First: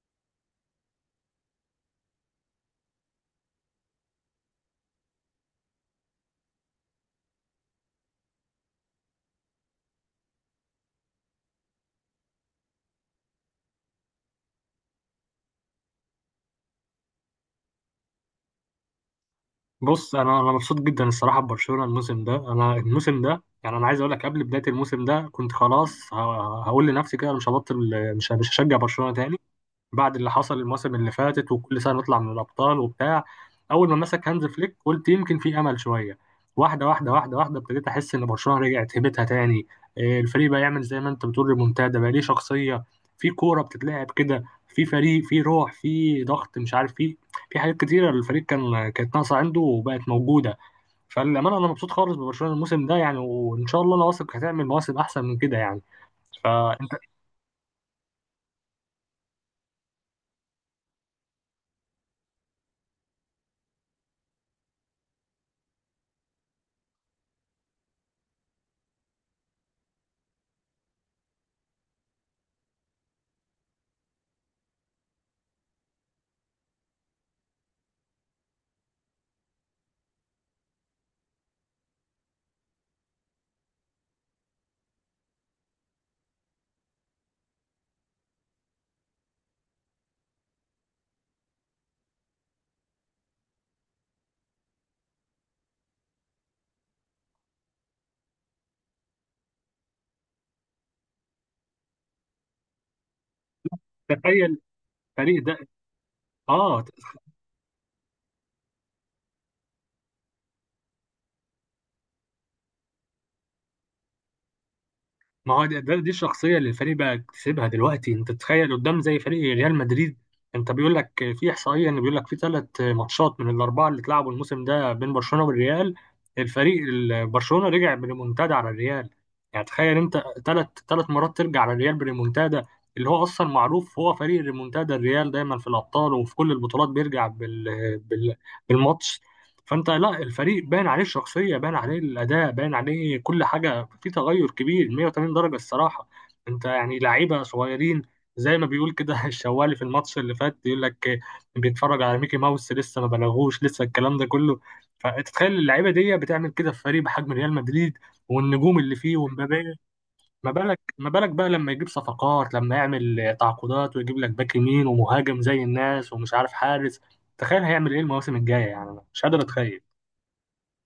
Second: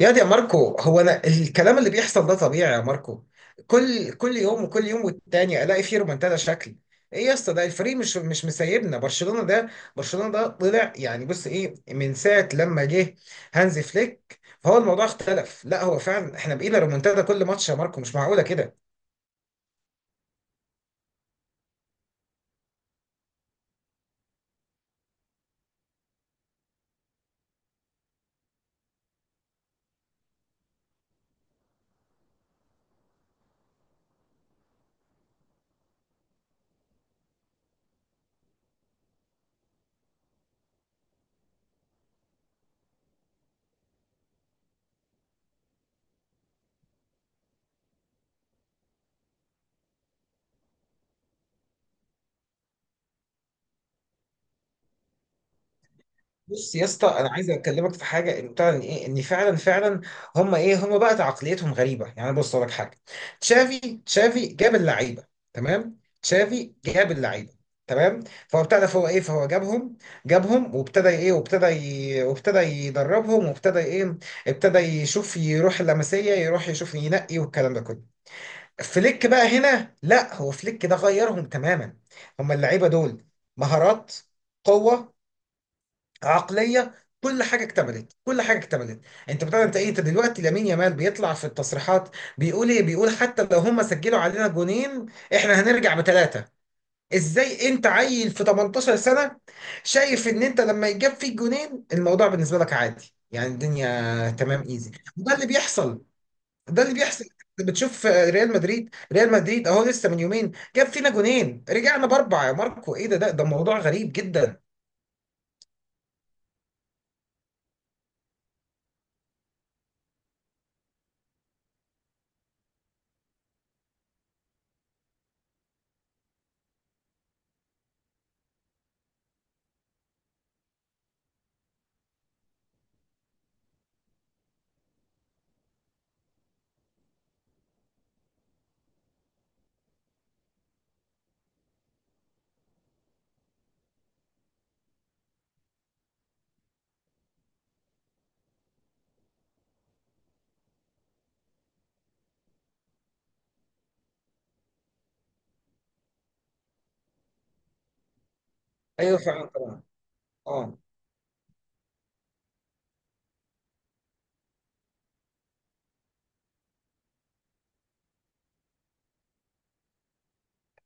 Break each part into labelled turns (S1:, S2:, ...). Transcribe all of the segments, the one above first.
S1: يا دي يا ماركو، هو انا الكلام اللي بيحصل ده طبيعي يا ماركو؟ كل يوم وكل يوم، والتاني الاقي فيه رومنتادا. شكل ايه يا اسطى؟ ده الفريق مش مسيبنا. برشلونة ده، برشلونة ده طلع يعني، بص ايه، من ساعة لما جه هانزي فليك فهو الموضوع اختلف. لا هو فعلا احنا بقينا رومنتادا كل ماتش يا ماركو، مش معقولة كده.
S2: بص انا مبسوط جدا الصراحه ببرشلونه الموسم ده يعني انا عايز اقول لك قبل بدايه الموسم ده كنت خلاص هقول لنفسي كده أنا مش هبطل مش هشجع برشلونه تاني. بعد اللي حصل الموسم اللي فاتت وكل سنه نطلع من الابطال وبتاع. اول ما مسك هانز فليك قلت يمكن في امل شويه. واحده واحده واحده واحده ابتديت احس ان برشلونه رجعت هيبتها تاني. إيه، الفريق بقى يعمل زي ما انت بتقول ريمونتادا، بقى ليه شخصيه، في كوره بتتلعب كده، في فريق، في روح، في ضغط مش عارف. في في حاجات كتيره الفريق كانت ناقصه عنده وبقت موجوده. فالامانه انا مبسوط خالص ببرشلونه الموسم ده يعني، وان شاء الله انا واثق هتعمل مواسم احسن من كده يعني.
S1: بص يا
S2: فانت
S1: اسطى، انا عايز اكلمك في حاجه، ان بتاع، ان ايه، ان فعلا. هم ايه، هم بقى عقليتهم غريبه يعني. بص أقول لك حاجه، تشافي تشافي جاب اللعيبه. تمام، تشافي جاب اللعيبه، تمام. فهو ابتدى، فهو ايه، فهو جابهم. جابهم وابتدى ايه، وابتدى يدربهم وابتدى ايه. ابتدى يشوف، يروح اللمسيه، يروح يشوف ينقي والكلام ده كله. فليك بقى هنا، لا هو فليك ده غيرهم تماما. هم اللعيبه دول: مهارات، قوه، عقليه، كل حاجه اكتملت، كل حاجه اكتملت. انت بتاع، انت ايه، انت دلوقتي لامين يامال بيطلع في التصريحات، بيقول ايه، بيقول حتى لو هم سجلوا علينا جونين احنا هنرجع بثلاثه. ازاي انت عيل في 18 سنه شايف ان انت لما يجاب فيك جونين الموضوع بالنسبه لك عادي، يعني الدنيا
S2: تخيل
S1: تمام ايزي؟ وده
S2: الفريق
S1: اللي
S2: ده.
S1: بيحصل، ده
S2: اه.
S1: اللي بيحصل. انت بتشوف ريال مدريد، ريال مدريد اهو لسه من يومين جاب فينا جونين رجعنا باربعه يا ماركو. ايه ده، ده موضوع غريب جدا.
S2: ما هو دي الشخصية اللي الفريق بقى اكتسبها دلوقتي. انت تتخيل قدام زي فريق ريال مدريد. انت بيقول لك في احصائية ان بيقول لك في ثلاث ماتشات من الاربعة اللي اتلعبوا الموسم ده بين برشلونة والريال، برشلونة رجع بريمونتادا على الريال. يعني تخيل انت ثلاث مرات ترجع على الريال بريمونتادا، اللي هو اصلا معروف هو فريق ريمونتادا الريال، دايما في الابطال وفي كل البطولات بيرجع بالماتش. فانت لا، الفريق باين عليه الشخصيه، باين عليه الاداء، باين عليه كل حاجه، في تغير كبير 180 درجه الصراحه. انت يعني لعيبه صغيرين، زي ما بيقول كده الشوالي في الماتش اللي فات، يقول لك بيتفرج على ميكي ماوس، لسه ما بلغوش، لسه الكلام ده كله. فتتخيل اللعيبه دي بتعمل كده في فريق بحجم ريال مدريد والنجوم اللي فيه
S1: ايوه فعلا
S2: ومبابي.
S1: طبعا،
S2: ما
S1: اه.
S2: بالك ما بالك بقى لما يجيب صفقات، لما يعمل تعاقدات ويجيب لك باك يمين ومهاجم زي الناس ومش عارف حارس. تخيل هيعمل ايه المواسم الجايه يعني، أنا مش قادر اتخيل.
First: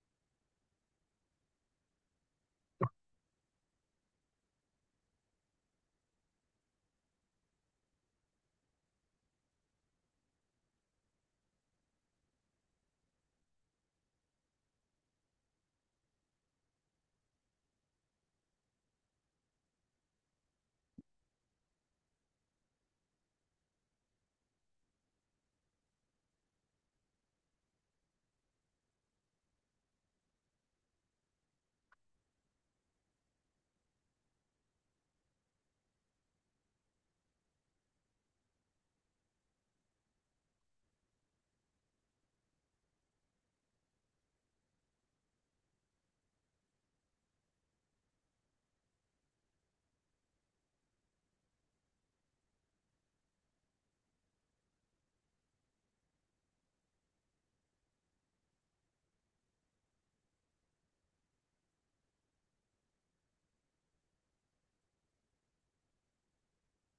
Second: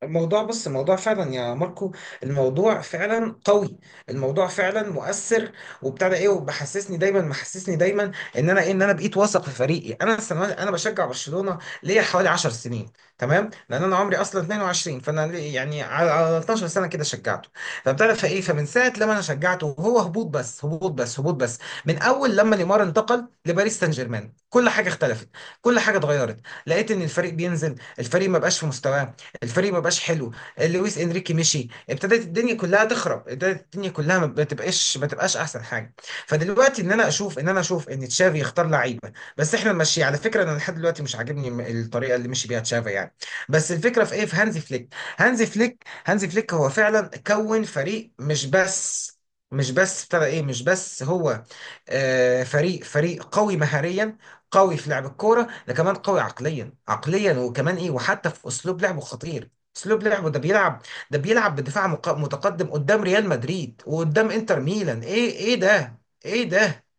S1: الموضوع، بص الموضوع فعلا يا ماركو، الموضوع فعلا قوي، الموضوع فعلا مؤثر. وبتاع ده ايه، وبحسسني دايما، محسسني دايما ان انا ايه، ان انا بقيت واثق في فريقي. انا السنوات، انا بشجع برشلونه ليا حوالي 10 سنين، تمام. لان انا عمري اصلا 22، فانا يعني على 12 سنه كده شجعته. فبتعرف فايه، فمن ساعه لما انا شجعته وهو هبوط بس، هبوط بس، هبوط بس. من اول لما نيمار انتقل لباريس سان جيرمان كل حاجه اختلفت، كل حاجه اتغيرت. لقيت ان الفريق بينزل، الفريق ما بقاش في مستواه، الفريق ما بقاش حلو. لويس انريكي مشي، ابتدت الدنيا كلها تخرب، ابتدت الدنيا كلها ما بتبقاش، ما تبقاش احسن حاجه. فدلوقتي ان انا اشوف، ان انا اشوف ان تشافي يختار لعيبه، بس احنا ماشي. على فكره انا لحد دلوقتي مش عاجبني الطريقه اللي مشي بيها تشافي يعني. بس الفكره في ايه، في هانزي فليك. هانزي فليك هو فعلا كون فريق. مش بس، مش بس ابتدى ايه، مش بس هو آه فريق قوي مهاريا، قوي في لعب الكوره، ده كمان قوي عقليا وكمان ايه، وحتى في اسلوب لعبه خطير. اسلوب لعبه ده بيلعب بدفاع متقدم قدام ريال مدريد وقدام انتر ميلان. ايه، ايه ده، ايه ده.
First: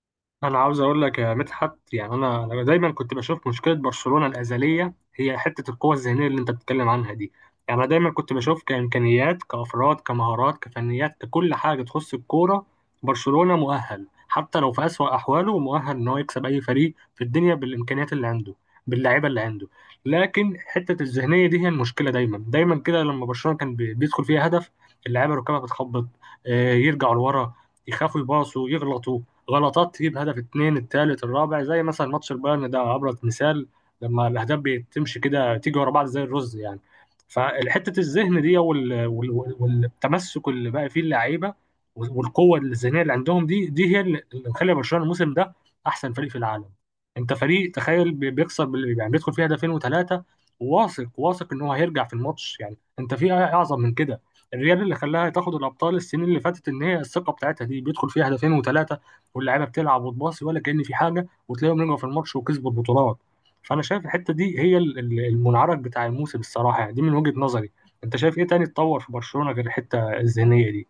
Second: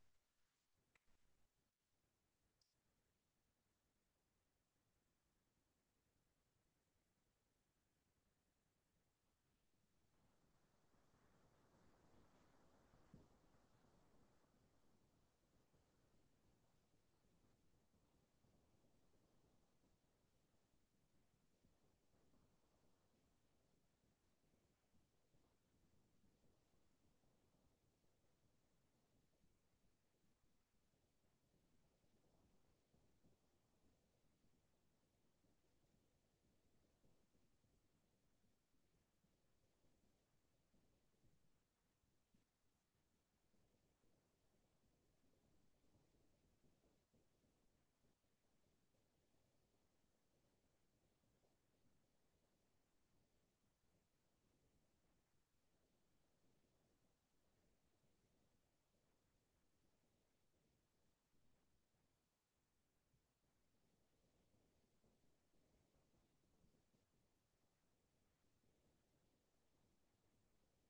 S2: انا عاوز اقول لك يا مدحت يعني انا دايما كنت بشوف مشكله برشلونه الازليه هي حته القوه الذهنيه اللي انت بتتكلم عنها دي. يعني انا دايما كنت بشوف كامكانيات، كافراد، كمهارات، كفنيات، ككل حاجه تخص الكوره. برشلونه مؤهل حتى لو في اسوأ احواله، مؤهل ان هو يكسب اي فريق في الدنيا بالامكانيات اللي عنده، باللعيبه اللي عنده. لكن حته الذهنيه دي هي المشكله دايما. دايما كده لما برشلونه كان بيدخل فيها هدف اللعيبه ركبها بتخبط، آه، يرجعوا لورا، يخافوا يباصوا، يغلطوا غلطات تجيب هدف اتنين التالت الرابع، زي مثلا ماتش البايرن ده ابرز مثال. لما الاهداف بتمشي كده تيجي ورا بعض زي الرز يعني. فحته الذهن دي والتمسك اللي بقى فيه اللعيبه والقوه الذهنيه اللي عندهم دي، دي هي اللي مخلي برشلونه الموسم ده احسن فريق في العالم. انت فريق تخيل بيخسر يعني بيدخل فيه هدفين وثلاثه، واثق واثق ان هو هيرجع في الماتش. يعني انت في اعظم من كده؟ الريال اللي خلاها تاخد الابطال السنين اللي فاتت ان هي الثقه بتاعتها دي، بيدخل فيها هدفين وثلاثه واللعيبه بتلعب وتباصي ولا كأن في حاجه، وتلاقيهم رجعوا في الماتش وكسبوا البطولات. فانا شايف الحته دي هي المنعرج بتاع الموسم الصراحه يعني، دي من وجهه نظري. انت شايف ايه تاني اتطور في برشلونه غير الحته الذهنيه دي؟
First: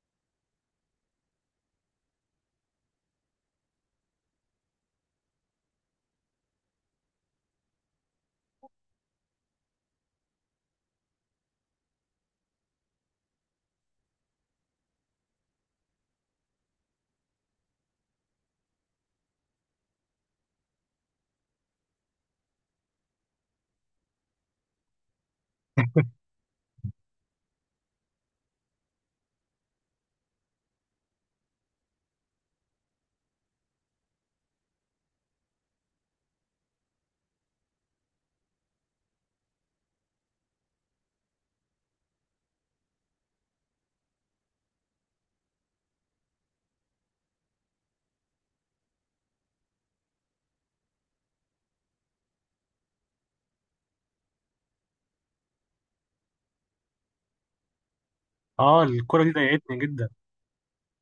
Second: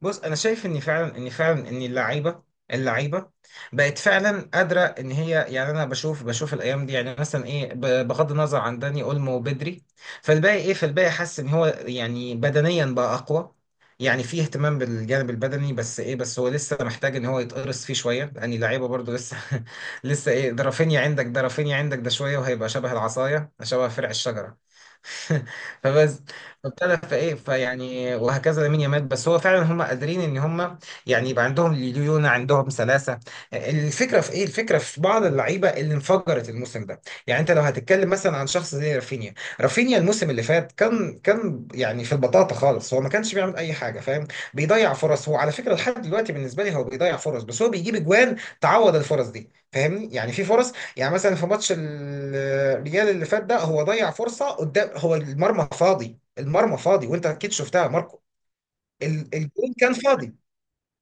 S1: بص انا شايف ان فعلا، ان فعلا ان اللعيبه، اللعيبه بقت فعلا قادره ان هي. يعني انا بشوف، الايام دي يعني مثلا ايه، بغض النظر عن داني اولمو وبدري. فالباقي ايه، فالباقي حاسس ان هو يعني بدنيا بقى اقوى. يعني فيه اهتمام بالجانب البدني. بس ايه، بس هو لسه محتاج ان هو يتقرص فيه شويه، لان اللعيبه برضو لسه. لسه ايه، ده رافينيا عندك، ده رافينيا عندك ده شويه وهيبقى شبه العصايه، شبه فرع الشجره. فبس، فابتدى، فايه، فيعني، وهكذا لامين يامال. بس هو فعلا هم قادرين ان هم يعني يبقى عندهم ليونة، عندهم سلاسة. الفكرة في ايه، الفكرة في بعض اللعيبة اللي انفجرت الموسم ده. يعني انت لو هتتكلم مثلا عن شخص زي رافينيا، رافينيا الموسم اللي فات كان يعني في البطاطا خالص، هو ما كانش بيعمل اي حاجة فاهم. بيضيع فرص. هو على فكرة لحد دلوقتي بالنسبة لي هو بيضيع فرص، بس هو بيجيب اجوان تعوض الفرص دي فاهمني، يعني في فرص. يعني مثلا في ماتش الريال اللي فات ده، هو ضيع فرصة قدام هو المرمى فاضي، المرمى فاضي، وانت اكيد شفتها يا ماركو.
S2: اه الكره دي
S1: الجون
S2: ضايقتني
S1: كان
S2: جدا.
S1: فاضي،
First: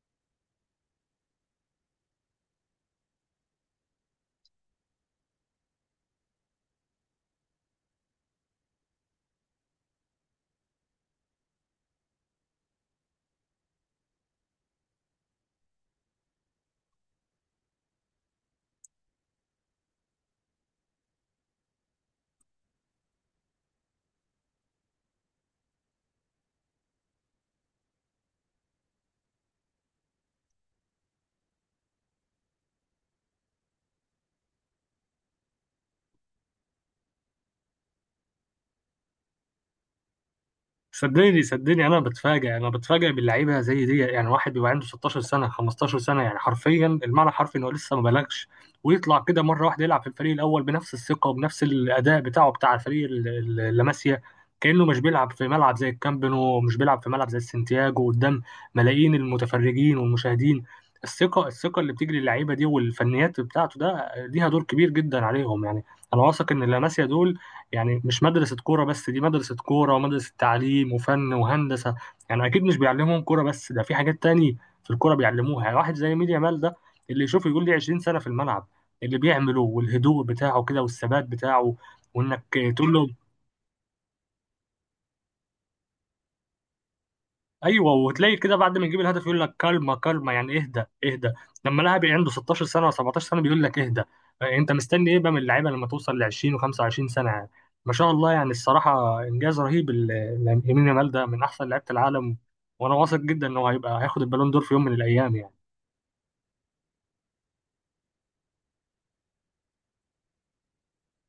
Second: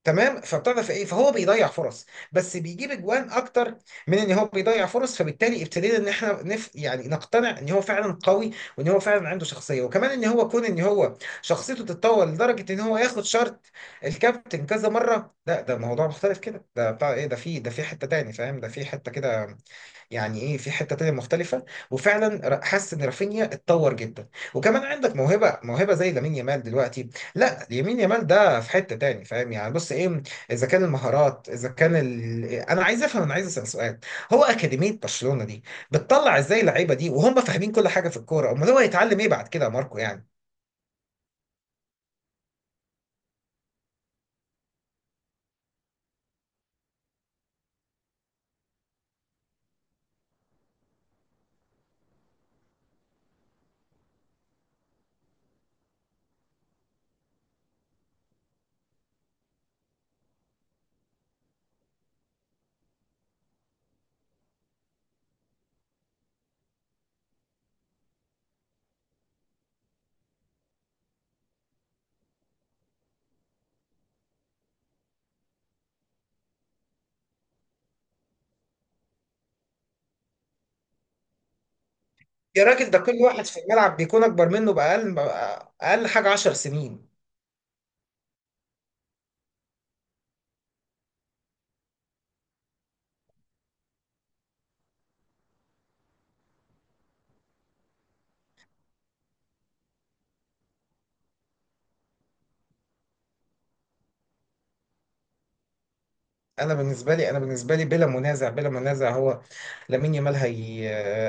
S1: تمام. فبتعرف ايه، فهو بيضيع فرص بس بيجيب اجوان اكتر من ان هو بيضيع فرص. فبالتالي ابتدينا ان احنا نف يعني نقتنع ان هو فعلا قوي، وان هو فعلا عنده شخصيه، وكمان ان هو كون ان هو شخصيته تتطور لدرجه ان هو ياخد شارت الكابتن كذا مره. لا ده موضوع مختلف كده، ده بتاع ايه، ده في، ده في حته تاني فاهم، ده في حته كده. يعني ايه، في حته تانية مختلفه. وفعلا حاسس ان رافينيا اتطور جدا. وكمان عندك موهبه، زي لامين يامال دلوقتي. لا يمين يامال ده في حته تاني فاهم، يعني بص ايه. اذا كان المهارات، اذا كان ال... انا عايز افهم، انا عايز اسال سؤال. هو اكاديميه برشلونه دي بتطلع ازاي اللعيبه دي وهم فاهمين كل حاجه في الكوره؟ امال هو هيتعلم ايه بعد كده يا ماركو يعني.
S2: صدقني صدقني انا بتفاجئ، انا بتفاجئ باللعيبه زي دي. يعني واحد بيبقى عنده 16 سنه 15 سنه، يعني حرفيا، المعنى حرفي انه لسه ما بلغش، ويطلع كده مره واحده يلعب في الفريق الاول بنفس الثقه وبنفس الاداء بتاعه بتاع الفريق اللي ماشيه. كانه مش بيلعب في ملعب زي الكامب نو، ومش بيلعب في ملعب زي السنتياجو قدام ملايين المتفرجين والمشاهدين. الثقه، الثقه اللي بتجري اللعيبه دي والفنيات بتاعته، ده ليها دور كبير جدا عليهم يعني. انا واثق ان اللاماسيا دول يعني مش مدرسة كورة بس، دي مدرسة كورة ومدرسة تعليم وفن وهندسة. يعني أكيد مش بيعلمهم كورة بس، ده في حاجات تاني في الكورة بيعلموها. يعني واحد زي ميديا مال ده، اللي يشوف يقول لي 20 سنة في الملعب اللي بيعمله، والهدوء بتاعه كده والثبات بتاعه، وإنك
S1: يا راجل،
S2: تقول
S1: ده
S2: له
S1: كل واحد في الملعب بيكون اكبر منه باقل، اقل حاجه 10 سنين.
S2: ايوه، وتلاقي كده بعد ما يجيب الهدف يقول لك كلمه كلمه، يعني اهدى اهدى. لما لاعب عنده 16 سنه و 17 سنه بيقول لك اهدى، آه، انت مستني ايه بقى من اللعيبه لما توصل ل 20 و25 سنه يعني؟ ما شاء الله، يعني الصراحه انجاز رهيب يمين يامال ده من احسن لعيبه العالم، وانا واثق جدا انه هيبقى هياخد البالون دور في يوم من الايام يعني.
S1: انا بالنسبه لي، انا بالنسبه لي بلا منازع، بلا منازع هو لامين يامال، هي.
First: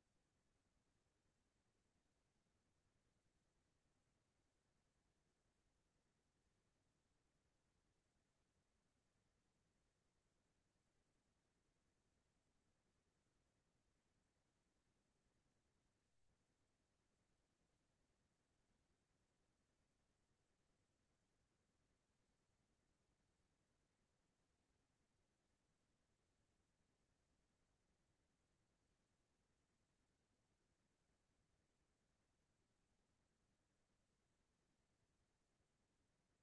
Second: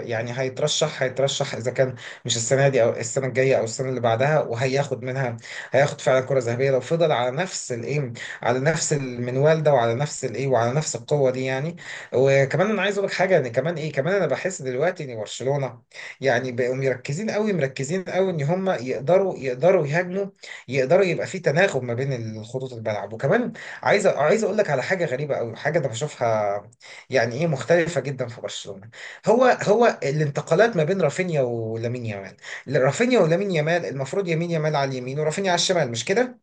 S1: يعني هيترشح، هيترشح اذا كان مش السنه دي او السنه الجايه او السنه اللي بعدها، وهياخد منها، هياخد فعلا كره ذهبيه لو فضل على نفس الايه، على نفس المنوال ده، وعلى نفس الايه، وعلى نفس القوه دي يعني. وكمان انا عايز اقول لك حاجه، ان كمان ايه، كمان انا بحس دلوقتي ان برشلونه يعني بقوا مركزين قوي، مركزين قوي ان هم يقدروا، يقدروا يهاجموا، يقدروا يبقى في تناغم ما بين الخطوط الملعب. وكمان عايز اقول لك على حاجه غريبه قوي، حاجه انا بشوفها يعني ايه مختلفه جدا في برشلونه. هو الانتقالات ما بين رافينيا ولامين يامال. رافينيا ولامين يامال، المفروض يمين يامال على اليمين ورافينيا على الشمال مش كده؟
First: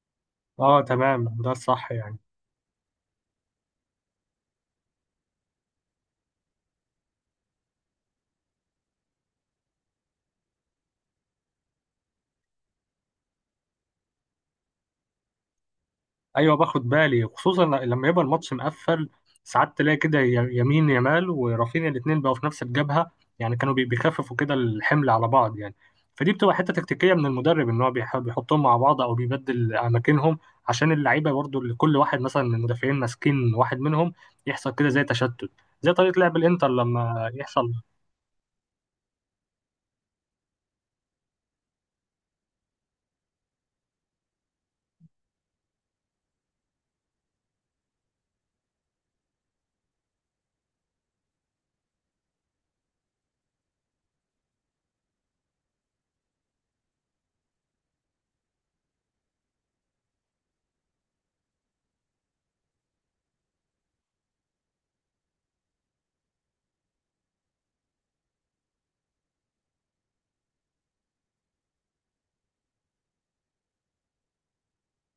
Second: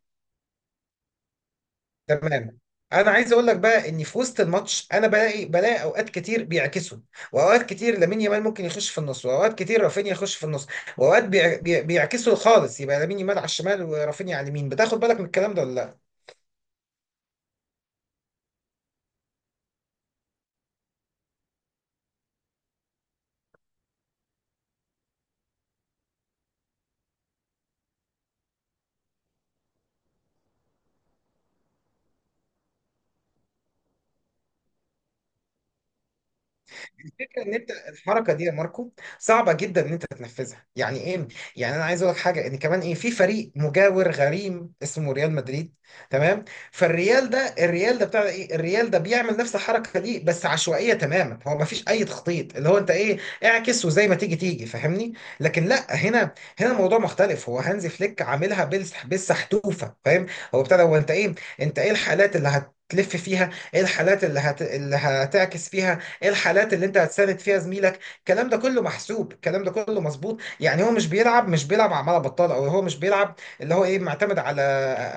S2: اه تمام ده الصح يعني.
S1: تمام. انا عايز اقول لك بقى ان في وسط الماتش انا بلاقي، بلاقي اوقات كتير بيعكسوا. واوقات كتير لامين يامال ممكن يخش في النص، واوقات كتير رافينيا يخش في النص. واوقات بيعكسوا خالص، يبقى لامين يامال على الشمال ورافينيا على اليمين. بتاخد بالك من الكلام ده ولا لا؟
S2: ايوه باخد بالي، خصوصا لما يبقى الماتش مقفل ساعات تلاقي كده يمين يمال ورافينيا الاثنين بقوا في نفس الجبهه، يعني كانوا بيخففوا كده الحمل على بعض يعني. فدي بتبقى حته تكتيكيه من المدرب، ان هو بيحطهم مع بعض او بيبدل اماكنهم عشان اللعيبه برضو، اللي كل واحد مثلا من المدافعين ماسكين واحد منهم، يحصل كده زي تشتت، زي طريقه لعب الانتر لما
S1: الفكره ان
S2: يحصل.
S1: انت الحركه دي يا ماركو صعبه جدا ان انت تنفذها يعني ايه. يعني انا عايز اقول لك حاجه، ان كمان ايه، في فريق مجاور غريم اسمه ريال مدريد، تمام. فالريال ده، الريال ده بتاع ايه، الريال ده بيعمل نفس الحركه دي بس عشوائيه تماما، هو ما فيش اي تخطيط، اللي هو انت ايه، اعكس وزي ما تيجي تيجي فاهمني. لكن لا، هنا، هنا الموضوع مختلف، هو هانزي فليك عاملها بالسحتوفه فاهم. هو بتاع ده، هو انت ايه، انت ايه الحالات اللي هتلف فيها، ايه الحالات اللي هت... اللي هتعكس فيها، ايه الحالات اللي انت هتساند فيها زميلك. الكلام ده كله محسوب، الكلام ده كله مظبوط يعني. هو مش بيلعب، مش بيلعب عمالة بطال، او هو مش بيلعب اللي هو ايه معتمد على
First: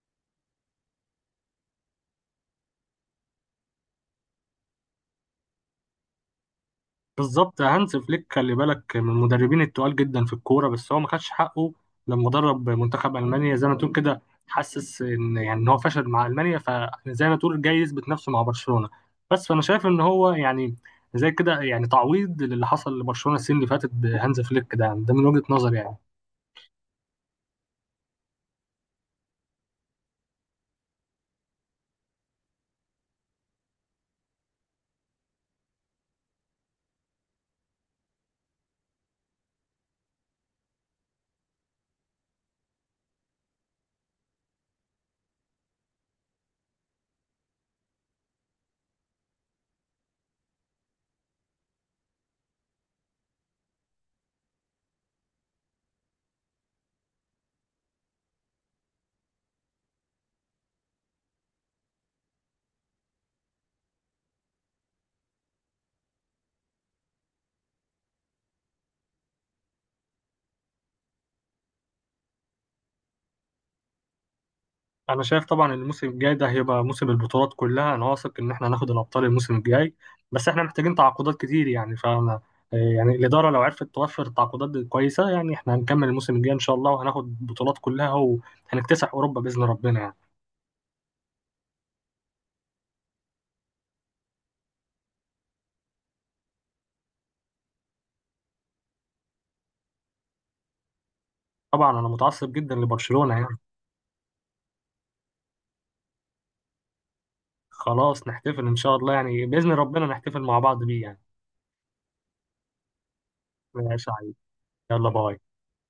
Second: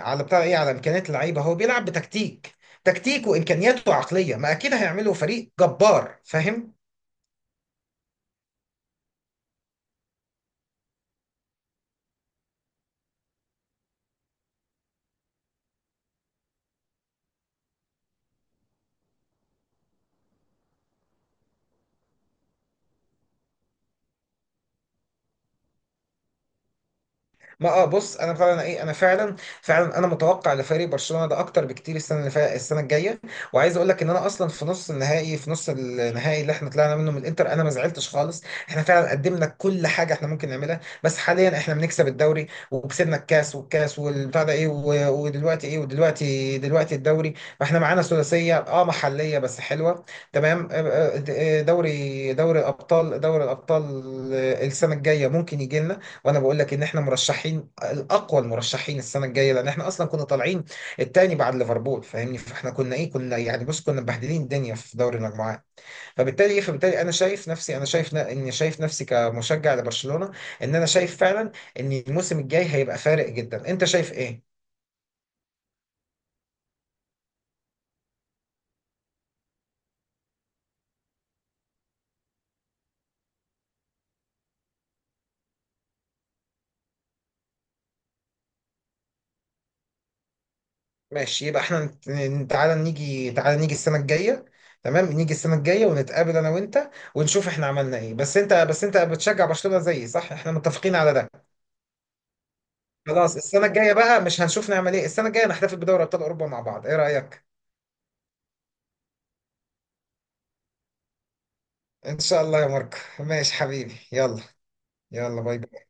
S1: بتاع ايه، على امكانيات اللعيبه. هو بيلعب بتكتيك، تكتيك وامكانياته عقليه، ما اكيد هيعملوا فريق جبار فاهم.
S2: بالظبط، هانز فليك خلي بالك من المدربين التقال جدا في الكوره، بس هو ما خدش حقه لما درب منتخب المانيا. زي ما تقول كده، حسس ان يعني ان هو فشل مع المانيا، فزي ما تقول جاي يثبت نفسه مع برشلونه. بس فانا شايف ان هو يعني زي كده يعني تعويض للي حصل لبرشلونه السنه اللي فاتت بهانز فليك ده، يعني ده من وجهه نظري يعني.
S1: ما اه، بص انا فعلا ايه، انا فعلا، فعلا انا متوقع لفريق برشلونه ده اكتر بكتير. السنه اللي فا... السنه الجايه، وعايز اقول لك ان انا اصلا في نص النهائي، في نص النهائي اللي احنا طلعنا منه من الانتر، انا ما زعلتش خالص. احنا فعلا قدمنا كل حاجه احنا ممكن نعملها، بس حاليا احنا بنكسب الدوري، وكسبنا الكاس، والكاس والبتاع ده ايه، و... ودلوقتي ايه، ودلوقتي، دلوقتي الدوري. فاحنا معانا ثلاثيه اه محليه بس حلوه، تمام. آه، آه، آه، دوري، دوري ابطال، دوري الابطال آه. السنه الجايه ممكن يجي لنا. وانا بقول لك ان احنا مرشحين الاقوى، المرشحين السنه الجايه، لان احنا اصلا كنا طالعين التاني بعد ليفربول فاهمني. فاحنا كنا ايه، كنا يعني بص كنا مبهدلين الدنيا في دوري المجموعات. فبالتالي ايه، فبالتالي انا شايف نفسي، انا شايف اني شايف نفسي كمشجع لبرشلونه، ان انا شايف فعلا ان الموسم الجاي هيبقى فارق جدا. انت شايف ايه؟
S2: انا شايف طبعا الموسم الجاي ده هيبقى موسم البطولات كلها، انا واثق ان احنا هناخد الابطال الموسم الجاي، بس احنا محتاجين تعاقدات كتير يعني. فانا يعني الاداره لو عرفت توفر تعاقدات كويسه، يعني احنا هنكمل الموسم الجاي ان شاء الله وهناخد البطولات كلها وهنكتسح اوروبا باذن ربنا يعني.
S1: ماشي، يبقى احنا تعالى نيجي، تعالى نيجي السنه الجايه، تمام. نيجي السنه الجايه ونتقابل انا وانت ونشوف احنا عملنا ايه. بس انت، بس انت بتشجع برشلونه زيي صح، احنا متفقين على ده؟
S2: طبعا انا متعصب جدا لبرشلونه
S1: خلاص
S2: يعني.
S1: السنة الجاية بقى، مش هنشوف نعمل ايه؟ السنة الجاية نحتفل بدوري ابطال اوروبا مع بعض، ايه رأيك؟
S2: خلاص نحتفل ان شاء الله يعني، باذن ربنا نحتفل مع بعض بيه يعني.
S1: ان شاء الله يا ماركو، ماشي حبيبي،
S2: ماشي يا علي.
S1: يلا.
S2: يلا باي.
S1: يلا باي باي.